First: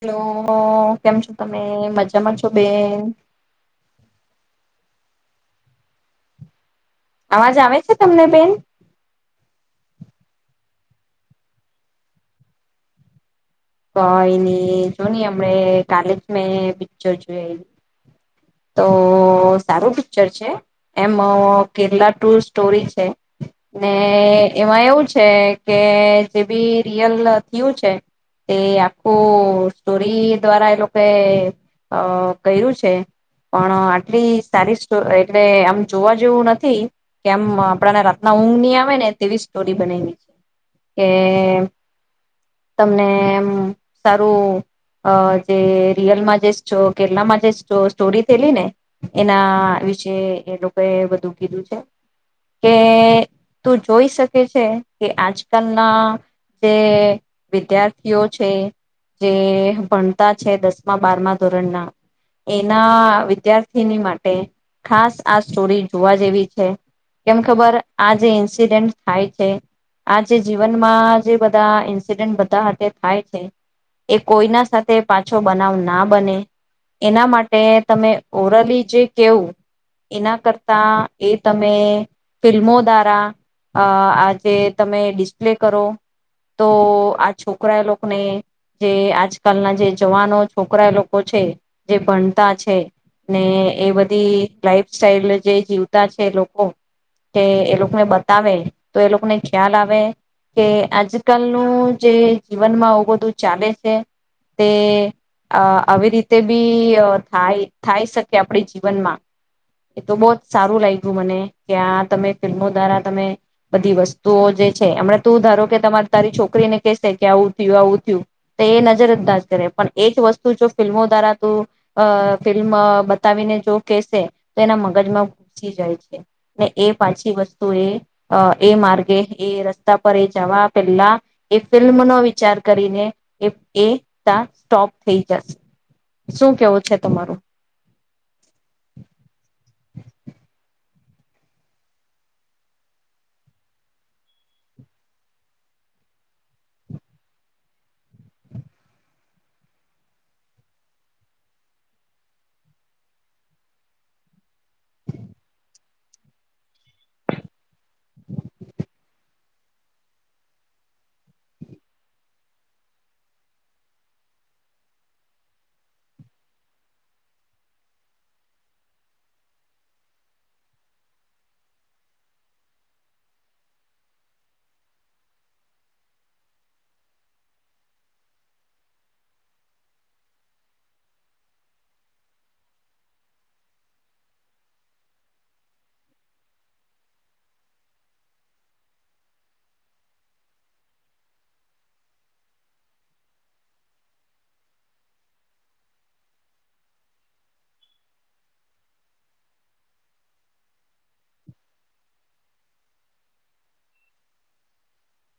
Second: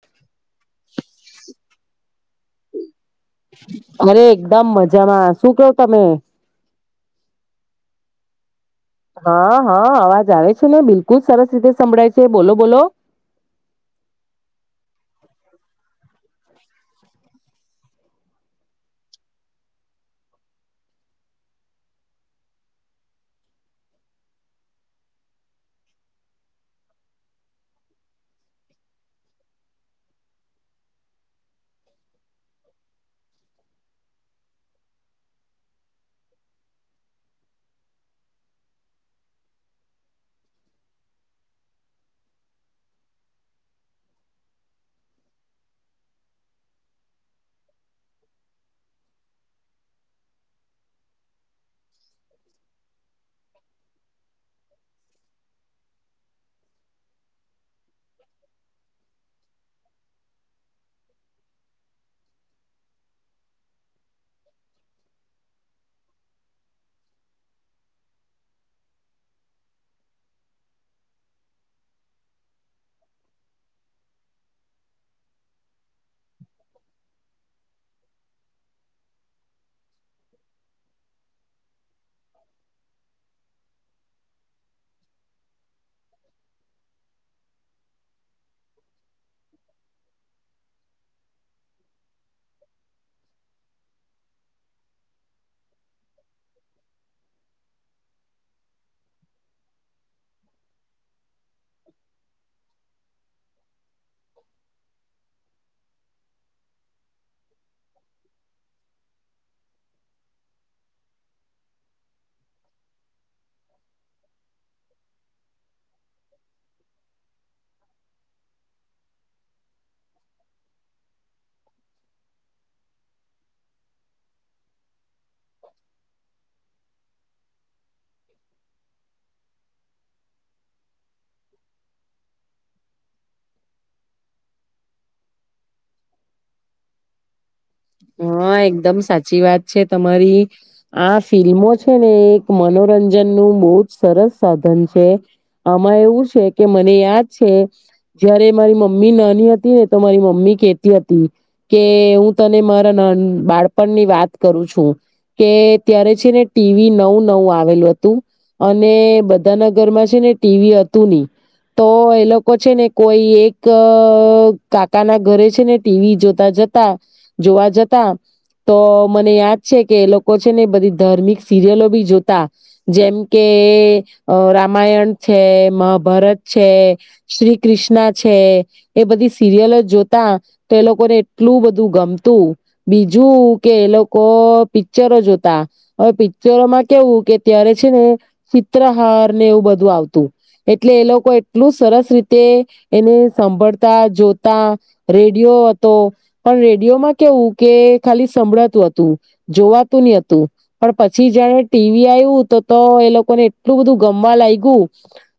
Hello [unintelligible] કેમ છો તમે ત મજામાં છો બેન અરે એકદમ મજામાં શું કેવ તમે અવાજ આવે છે તમને બેન હા, હા, અવાજ આવે છે ને બિલકુલ સરસ રીતે સંભળાય છે બોલો, બોલો તો એની જો ન હમણે કાલે જ મેં પિક્ચર જોય, એ તો સારું પિક્ચર છે, એમ કેરલા ટુ સ્ટોરી છે, ને એમાં એવું છે કે જે બી રિયલ થયું છે તે આખું સ્ટોરી દ્વારા એ લોકો કર્યું છે પણ આટલી સારી સ્ટો એટલે આમ જોવા જેવું નથી કે આમ આપણાને રાતના ઊંઘની આવે ને તેવી સ્ટોરી બનાવી છે કે તમને સારું જે રિયલમાં જે છો કેરલામાં જે સ્ટોરી થયેલી ને એના વિશે એ લોકો એ બધુ કીધું છે કે તું જોઈ શકે છે કે આજકાલના જે વિદ્યાર્થી વિદ્યાર્થીઓ છે જે ભણતા છે દસમા, બારમા, ધોરણના એના વિદ્યાર્થીની માટે ખાસ આ સ્ટોરી જોવા જેવી છે કેમ ખબર આ જે ઈન્સિડેન્ટ થાય છે આ જે જીવનમાં જે બધા ઈન્સિડેન્ટ બધા હતા થાય છે, એ કોઈના સાથે પાછો બનાવ ના બને એના માટે તમે ઓરલી જે કેવું એના કરતા એ તમે ફિલ્મો દ્વારા આજે તમે ડિસ્પ્લે કરો તો આ છોક છોકરા લોકોને જે આજકાલના જે જવાનો છોકરાય લોકો છે જે ભણતા છે ને એ બધી લાઈફ સ્ટાઇલ જે જીવતા છે લોકો કે એ લોકોને બતાવે તો એ લોકોને ખ્યાલ આવે કે આજકાલનું જે જીવનમાં આવુ બઘું તું ચાલે છે તે આવી રીતે બી થાય થાય શકે આપડી જીવનમાં એ તો બહ જ સારું લાગ્યું મને કે આ તમે ફિલ્મો દ્વારા તમે બધી વસ્તુઓ જે છે હમણા તું ધારો કે તમારે તારી છોકરીને કે કે આવું થયું આવું થયું તો એ નજર અંદાજ કરે પણ એ જ વસ્તુ જો ફિલ્મો દ્વારા તું ફિલ્મ બતાવીને જો કેસે તો એના મગજમાં ઘૂસી જાય છે ને એ પાછી વસ્તુ એ એ માર્ગે એ રસ્તા પર એ જવા પેલા એ ફિલ્મનોો વિચાર કરીને એ ત સ્ટોપ થઈ જશે શું કેવું છે તમારું હા, એકદમ સાચી વાત છે તમારી આ ફિલ્મો છે ને એક મનોરંજન નું બહુ જ સરસ સાધન છે, આમાં એવું છે કે મને યાદ છે જયારે મારી મમ્મી નાની હતી ને તો મારી મમ્મી કેતી હતી કે [unintelligible] તને મારા નાન બાળપણ ની વાત કરું છું કે ત્યારે છે ને ટીવી નવું નવું આવેલું હ [inaudible] અને બ બધાના ઘરમાં છે ને ટીવી હતું નહી, તો એ લોકો છે ને કોઈ એક કાકા ના ઘરે છે ને ટીવી જોતા જતા જોવા જતા તો મને યાદ છે કે એ લોકો છે ને બધી ધાર્મિક સિરિયલો બી જોતા, જેમ કે અ રામાયણ છે, મહાભારત છે, શ્રી કૃષ્ણ છે એ બધી સિરિયલો જોતા. તો એ લોકોને એટલું બધું ગમ તું બીજું કે એ લોકો પિક્ચરો જોતા, હવે પિક્ચરોમાં કેવું કે ત્યારે છે ને ચિત્રહાર ને એવું બધું આવતું, એટલે એ લોકો એટલું સરસ રીતે એને સાંભળતા, જોતા, રેડિયો હતો પણ રેડિયોમાં કેવું કે ખાલી સંભળાતું હતું, જોવાતું ની હતું, પણ પછી જાણે ટીવી આવ્યું તો ત્યાં એ લોકોને એટલું બધું ગમવા લાગ્યું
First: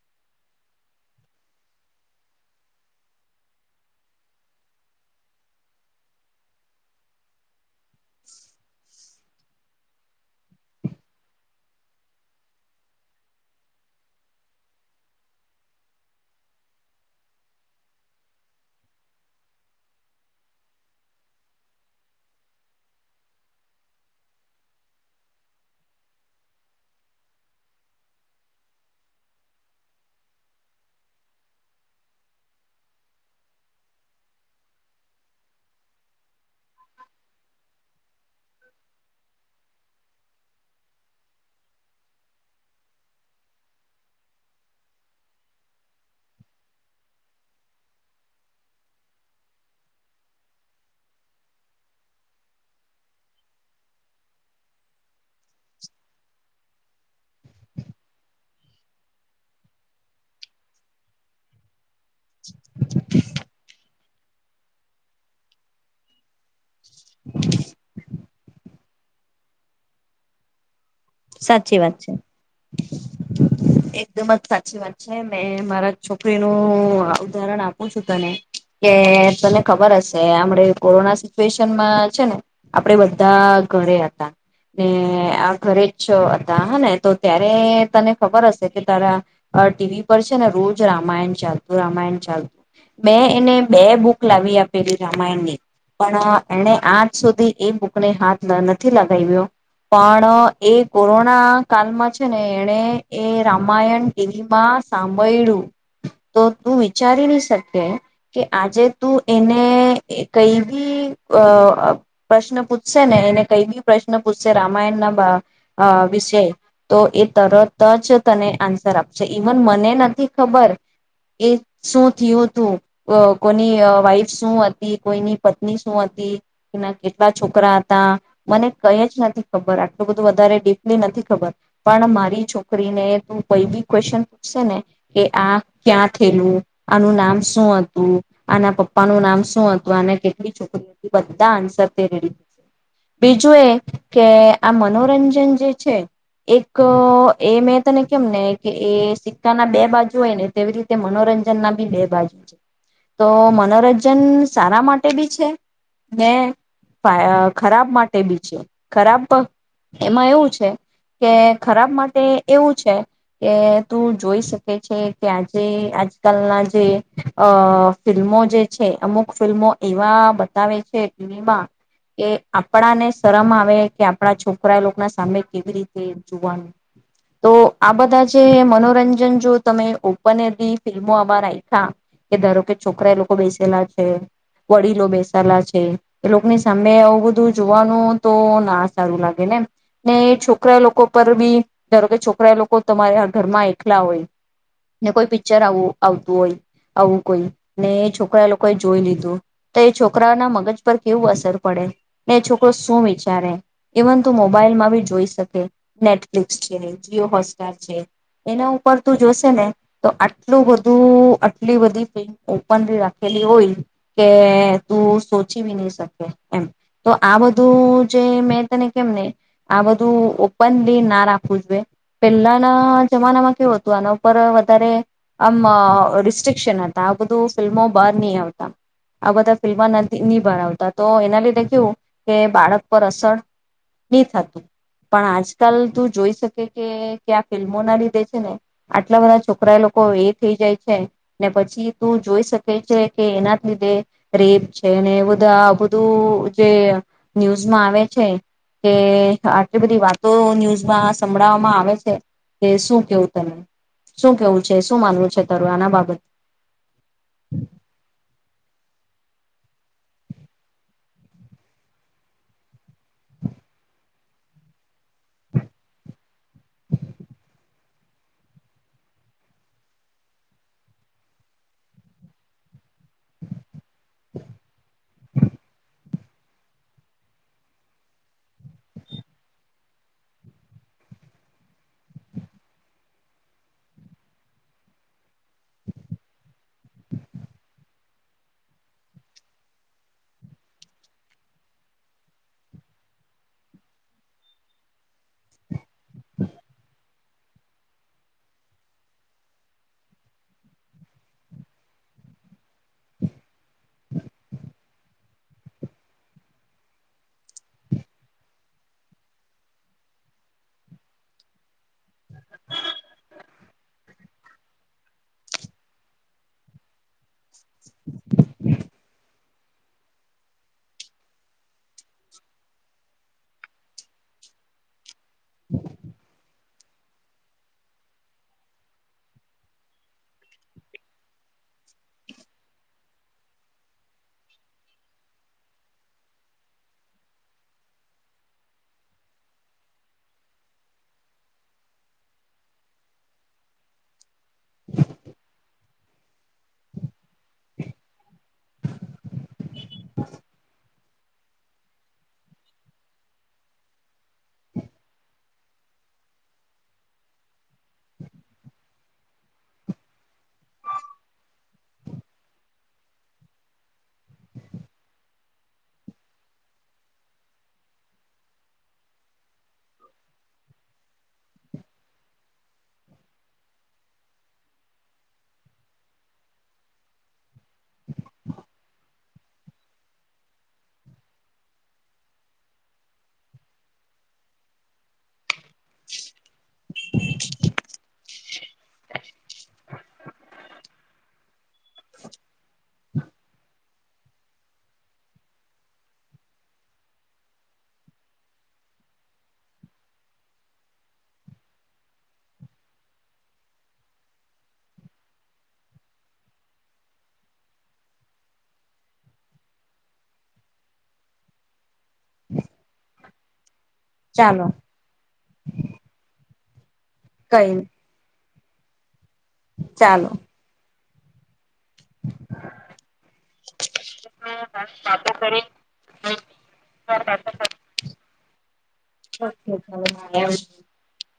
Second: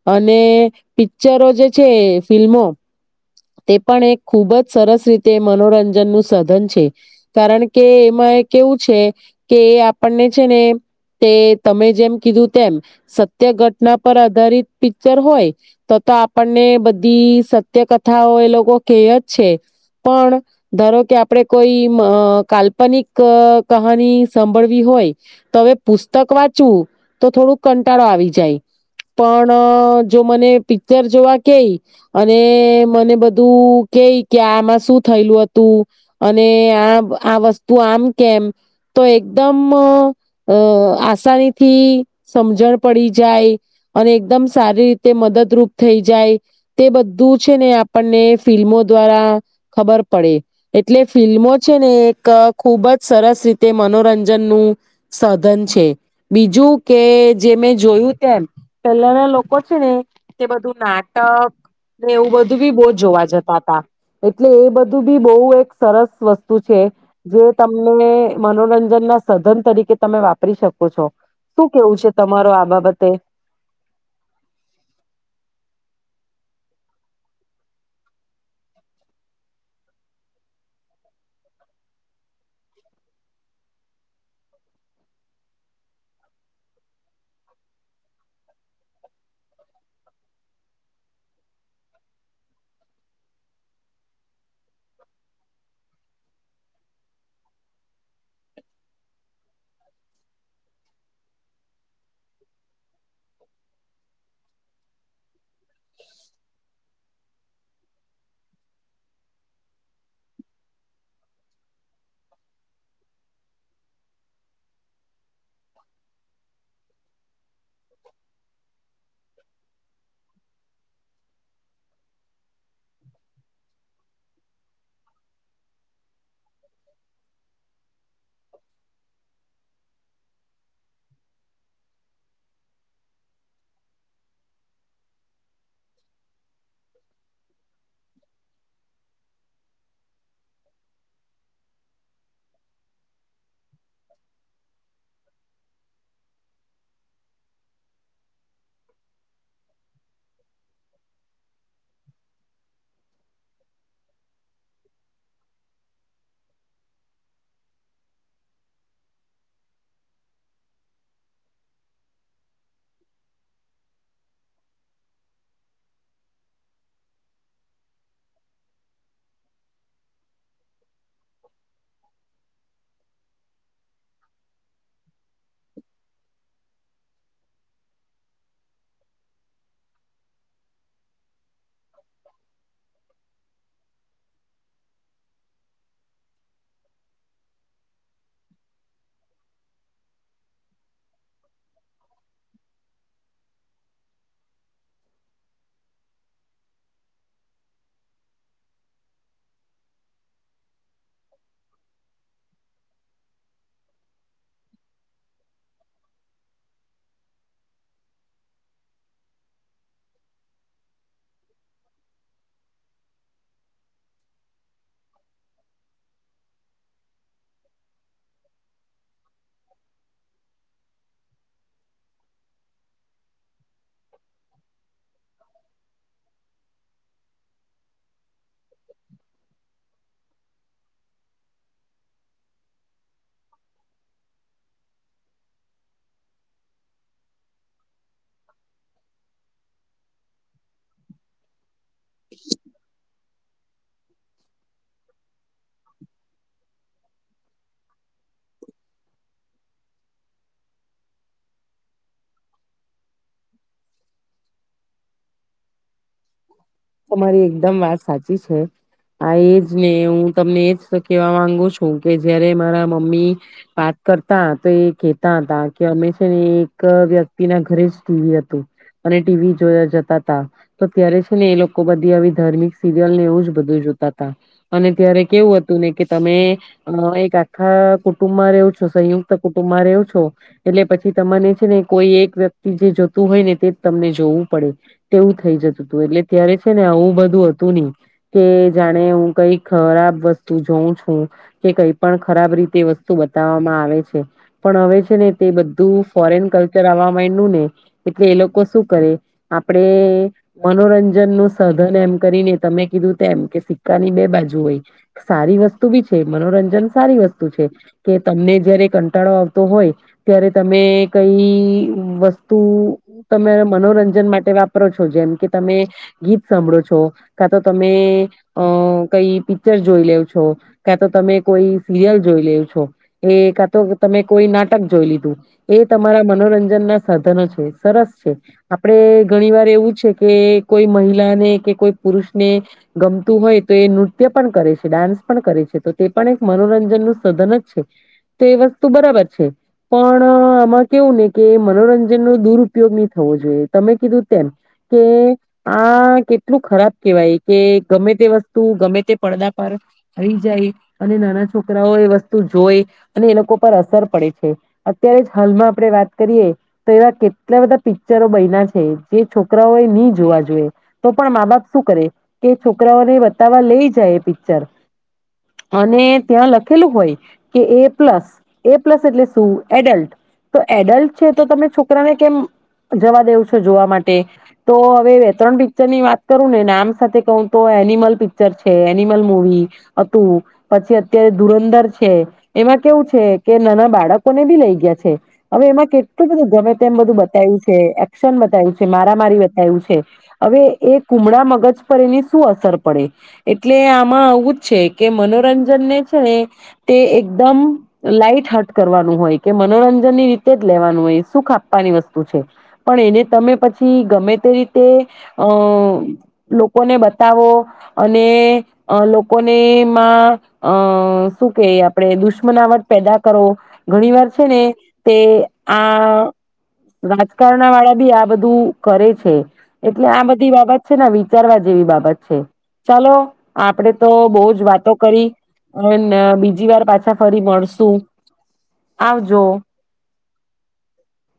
અને પિક્ચરો જે છે ફિલ્મો તે પણ એક ખુબ જ સરસ રીતે મનોરંજન નું સાધન છ છે કારણ કે એમાં કેવું છે કે આપણને છે ને તે તમે જેમ કીધું તેમ સત્ય ઘટના પર આધારિત પિક્ચર હોય તો તો આપણને બધી સત્ય કથાઓ એ લોકો કેય જ છે પણ ધારો કે આપડે કોઈ મ કાલ્પનિક ક કહાની સાંભળવી હોય તો હવે પુસ્તક વાંચવું, તો થોડુંક કંટાળો આવી જાય પણ જો મને પિક્ચર જોવા કેઈ અને મને બધું કેય કે આમાં શું થયેલું હતું અને આ આ વસ્તુ આમ કેમ તો એકદમ અ આસાની થી સમજણ પડી જાય અને એકદમ સારી રીતે મદદરૂપ થઈ જાય, તે બધું છે ને આપણને ફિલ્મો દ્વારા ખબર પડે એટલે ફિલ્મો છે ને એક ખુબ જ સરસ રીતે મનોરંજનનું સાધન છે બીજું કે જે મેં જોયું તેમ પેલાના લોકો છે ને તે બધું નાટક એવું બધું બી બહુ જોવા જતા હતા. એટલે એ બધું બી બહુ એક સરસ વસ્તુ છે. જે તમને મનોરંજન ના સાધન તરીકે તમે વાપરી શક સાચી વાત છે. બાબતે એકદમ જ સાચી વાત છે. મે મારા છોકરીનું ઉદાહરણ આપું છું તને કે તને ખબર હશે આપણે કોરોના સિચુએશનમાં છે ને આપડે બધા ઘરે હતા ને આ ઘરે છે હતા હને તો ત્યારે તને ખબર હશે કે આ તારા ટીવી પર છે ને રોજ રામાયણ ચાલતું રામાયણ ચાલતું. મે એને બે બુક લાવી આપેલી રામાયણની પણ એને આજ સુધી એ બુકને હાથ ન નથી લગાવ્યો પણ એ કોરોના કાલમાં છે ને એને એ રામાયણ ટીવી માં સાંભળ્યું. તો તું વિચારી ન શકે કે આજે તું એને કઈ બી અ પ્રશ્ન પૂછશે ને એને કઈ બી પ્રશ્ન પૂછશે. રામાયણ ના બા અ વિષે તો એ તરત જ તને આન્સર આપશે. ઈવન મને નથી ખબર એ શું થયું તું. એ કોની વ વાઈફ શું હતી, કોઈની પત્ની શું હતી, ના કેટલા છોકરા હતા. મને કઈ જ નથી ખબર આટલું બ આટલું વધારે ડીપ્લી નથી ખબર પણ મારી છોકરીને તું કઈ બી ક્વેશન પૂછશેને કે આ ક્યાં થયેલું, આનું નામ શું હતું, આના પપ્પાનું નામ શું હતું, આને કેટલી છોકરી બધા આન્સર રેડી. બીજું એ કે આ મનો મનોરંજન જે છે. એક એ મેં તને કેમ ને કે એ સિક્કા ના બે બાજુ હોય ને તેવી રીતે મનોરંજન ના બી બે બાજુ છે તો મનોરંજન સારા માટે બી છે ને સા ખરાબ માટે બી છે ખરાબ તો એમાં એવું છે કે ખરાબ માટે એવું છે કે તું જોઈ શકે છે કે આજે આજકાલના જે અ ફિલ્મો જે છે. અમુક ફિલ્મો એવા બતાવે છે ટીવીમાં કે આપણા ને શરમ આવે કે આપણા છોક પરા લોકના સામે કેવી રીતે જોવાનું? તો આ બધા જે મનોરંજન જે તમે ઓપન એ [unintelligible] ફિલ્મો [unintelligible] બાર આયવી. હા કે ધારો કે છોકરા એ લોકો બેસેલા છે. વડીલો બેસાલા છે એ લોકોની સામે આવું બધું જોવાનું તો ના સારું લા ને છોકરા લોકો પર બી ધારો કે છોકરા લોકો તમારા ઘરમાં એકલા હોય ને કોઈ પિક્ચર આવું આવતું હોય. આવું કોઈ ને છોકરા લોકો એ જોઈ લીધું તો. એ છોકરા ના મગજ પર કેવું અસર પડે ને? એ છોકરો શું વિચારે? ઇવન તું મોબાઈલમાં બી જોઈ શકે નેટફ્લિક્સ છે, જીઓ હોટસ્ટાર છે એના ઉપર તું જોશે ને તો આટલું બધું આટલી બધી ફિલ્મ ઓપન બી રાખેલી હોય કે તું સોચી નહી શકે એમ. તો આ બધું જે મેં [unintelligible] આ બધું ઓપનલી ના રાખવું જોઈએ. પેલાના જમાનામાં કેવું હતું આના પર વધારે આમ રિસ્ટ્રિકશન હતા. આ બધું ફિલ્મો બહાર નહિ આવતા. આ બધા ફિલ્મ ન બહાર આવતા તો એના લીધે કેવું કે બાળક પર અસર નહી થતું પણ આજકાલ તું જોઈ શકે કે કે આ ફિલ્મો ના લીધે છે ને આટલા બધા છોકરા લોકો એ થઈ જાય છે ને પછી તું જોઈ શકે છે. કે એના જ લીધે રેપ છે અને એ બધા બધું જે ન્યૂઝમાં આવે છે. કે આટલી બધી વાતો ન્યૂઝમાં સંભળાવવામાં આવે છે કે શું કેવું ત શું કેવું છે? શું માનવું છે તરું આના બાબત? આ એ જ ને હું તમને એજ કેહેવા માંગુ છું કે જયારે મારા મમ્મી વાત કરતા તો એ કેહેતા હતા કે અમે છે ને એક વ્યક્તિ ના ઘરે જ ટીવી હતું અને ટીવી જોવા જતા તા તો ત્યારે છે ને એ લોક લોકો બધી આવી ધ્મિક સીરિયલ એવું જ બધ જોું. અને ત્યારે કેવું હતું ને. કે તમે એક આખા કુટુંબમાં રહો છો સંયુક્ત કુટુંબમાં રહો છો એટલે પછી તમાને છે ને કોઈ એક વ્યક્તિ જે જોતું હોય ને તે જ તમને જોવું પડે તેવું થઈ જતું હતું એટલે. અત્યારે છે ને આવું બધું હતું નહી કે જાણે હું કઈ ખરાબ વસ્તુ જોઉં છું કે કઈ પણ ખરાબ રીતે વસ્તુ બતાવવામાં આવે છે પણ હવે છે ને તે બધું ફોરેન કલ્ચર આવ નું ને એટલે એ લોકો શું કરે આપણે મનોરંજન નું સધન એમ કરીને તમે કીધું એમ કે. કાની બે બાજુ હોય. સારી વસ્તુ બી છે મનોરંજન સારી વસ્તુ છે કે તમને જયારે કંટાળો આવતો હોય ત્યારે તમે કઈ વસ્તુ તમે મનોરંજન માટે વાપરો છો જેમ કે તમે. ગીત સાંભળો છો કા તો તમે અ કઈ પિક્ચર જોઈ લેઉ છો કા તો તમે કોઈ સિરિયલ જોઈ લેવ છો એ કા તો તમે કોઈ નાટક જોઈ લીધું એ તમારા મનોરંજન ના સાધનો છે સરસ છે આપડે ઘણી વાર એવું છે કે. કોઈ મહિલાને કે કોઈ પુરુષને ગમતું હોય તો એ નૃત્ય પણ કરે છે ડાન્સ પણ કરે છે તો તે પણ એક મનોરંજન નું સધન જ છે તો એ વસ્તુ બરાબર છે પણ આમાં કેવું ને કે મનોરંજનનોો દુરપયોગ નહી થવો જોઈએ તમે કીધું. તેમ કે. આ કેટલું ખરાબ કેહેવાય કે ગમે તે વસ્તુ ગમે તે પડદા. પર આવીઈ જાય. અને નાના છોકરાઓ એ વસ્તુ જોઈ અને એ લોકો પર અસર પડે છે અત્યારે જ હાલમાં આપણેે વાત કરીએ તો એવા કેટલા બધા પિક્ચરો બન્યા છે જે છોકરાઓ એ નહી જોવા તો પણ માં બાપ શું કરે કે છોકરાઓને બતાવવા લઈ જાય એ પિક્ચર અને ત્યાં લખેલું હોય કે એ પ્લસ એ પ્લસ એટલે શું એડલ્ટ તો એડલ્ટ છે તો તમે છોકરાને કેમ જવા દેવ છો જોવા માટે. તો હવે ત્રણ પિક્ચર ની વાત કરું ને નામ સાથે કહ તો એનિમલ પિક્ચર છે એનિમલ મુવી હતું પછી અત્યારે ધુરંધર છે એમાં કેવું છે કે નાના બાળકોને બી લઈ ગયા છે હવે એમાં એલું બધું ગમે તેમ બધું બતાય્યું છે. [unintelligible] બતાયું છે મારા મારી બતાયું છે. હવે એ કુમડા મગજ પર એની શું અસર પડે એટલે આમાં આવું જ છે કે મનોરંજનને છે ને તે એકદમ લાાઈટ હટ કરવાનું હોય કે મનોરંજન ની રીતે જ લેવાનું હોય શું ખા આપવાની વસ્તુ છે પણ એને તમે પછી ગમે તે રીતે અ લોકોને બતાવો અને અ લોકોને માં અ શું કે આપ આપણે દુશ્મનાવટ પેદા કરો ઘણી વાર છે ને ચાલો તે આ રાજકારણ કઈ વાળા બી આ બધું કરે છે. આ ચાલો બધી બાબત [unintelligible] ના વિચારવા જેવી બાબત છે. ચાલો આપડે તો બહ જ વાતો કરી અને બીજી વાર પાછા ફરી મળશું આવજો. ઓકે [unintelligible]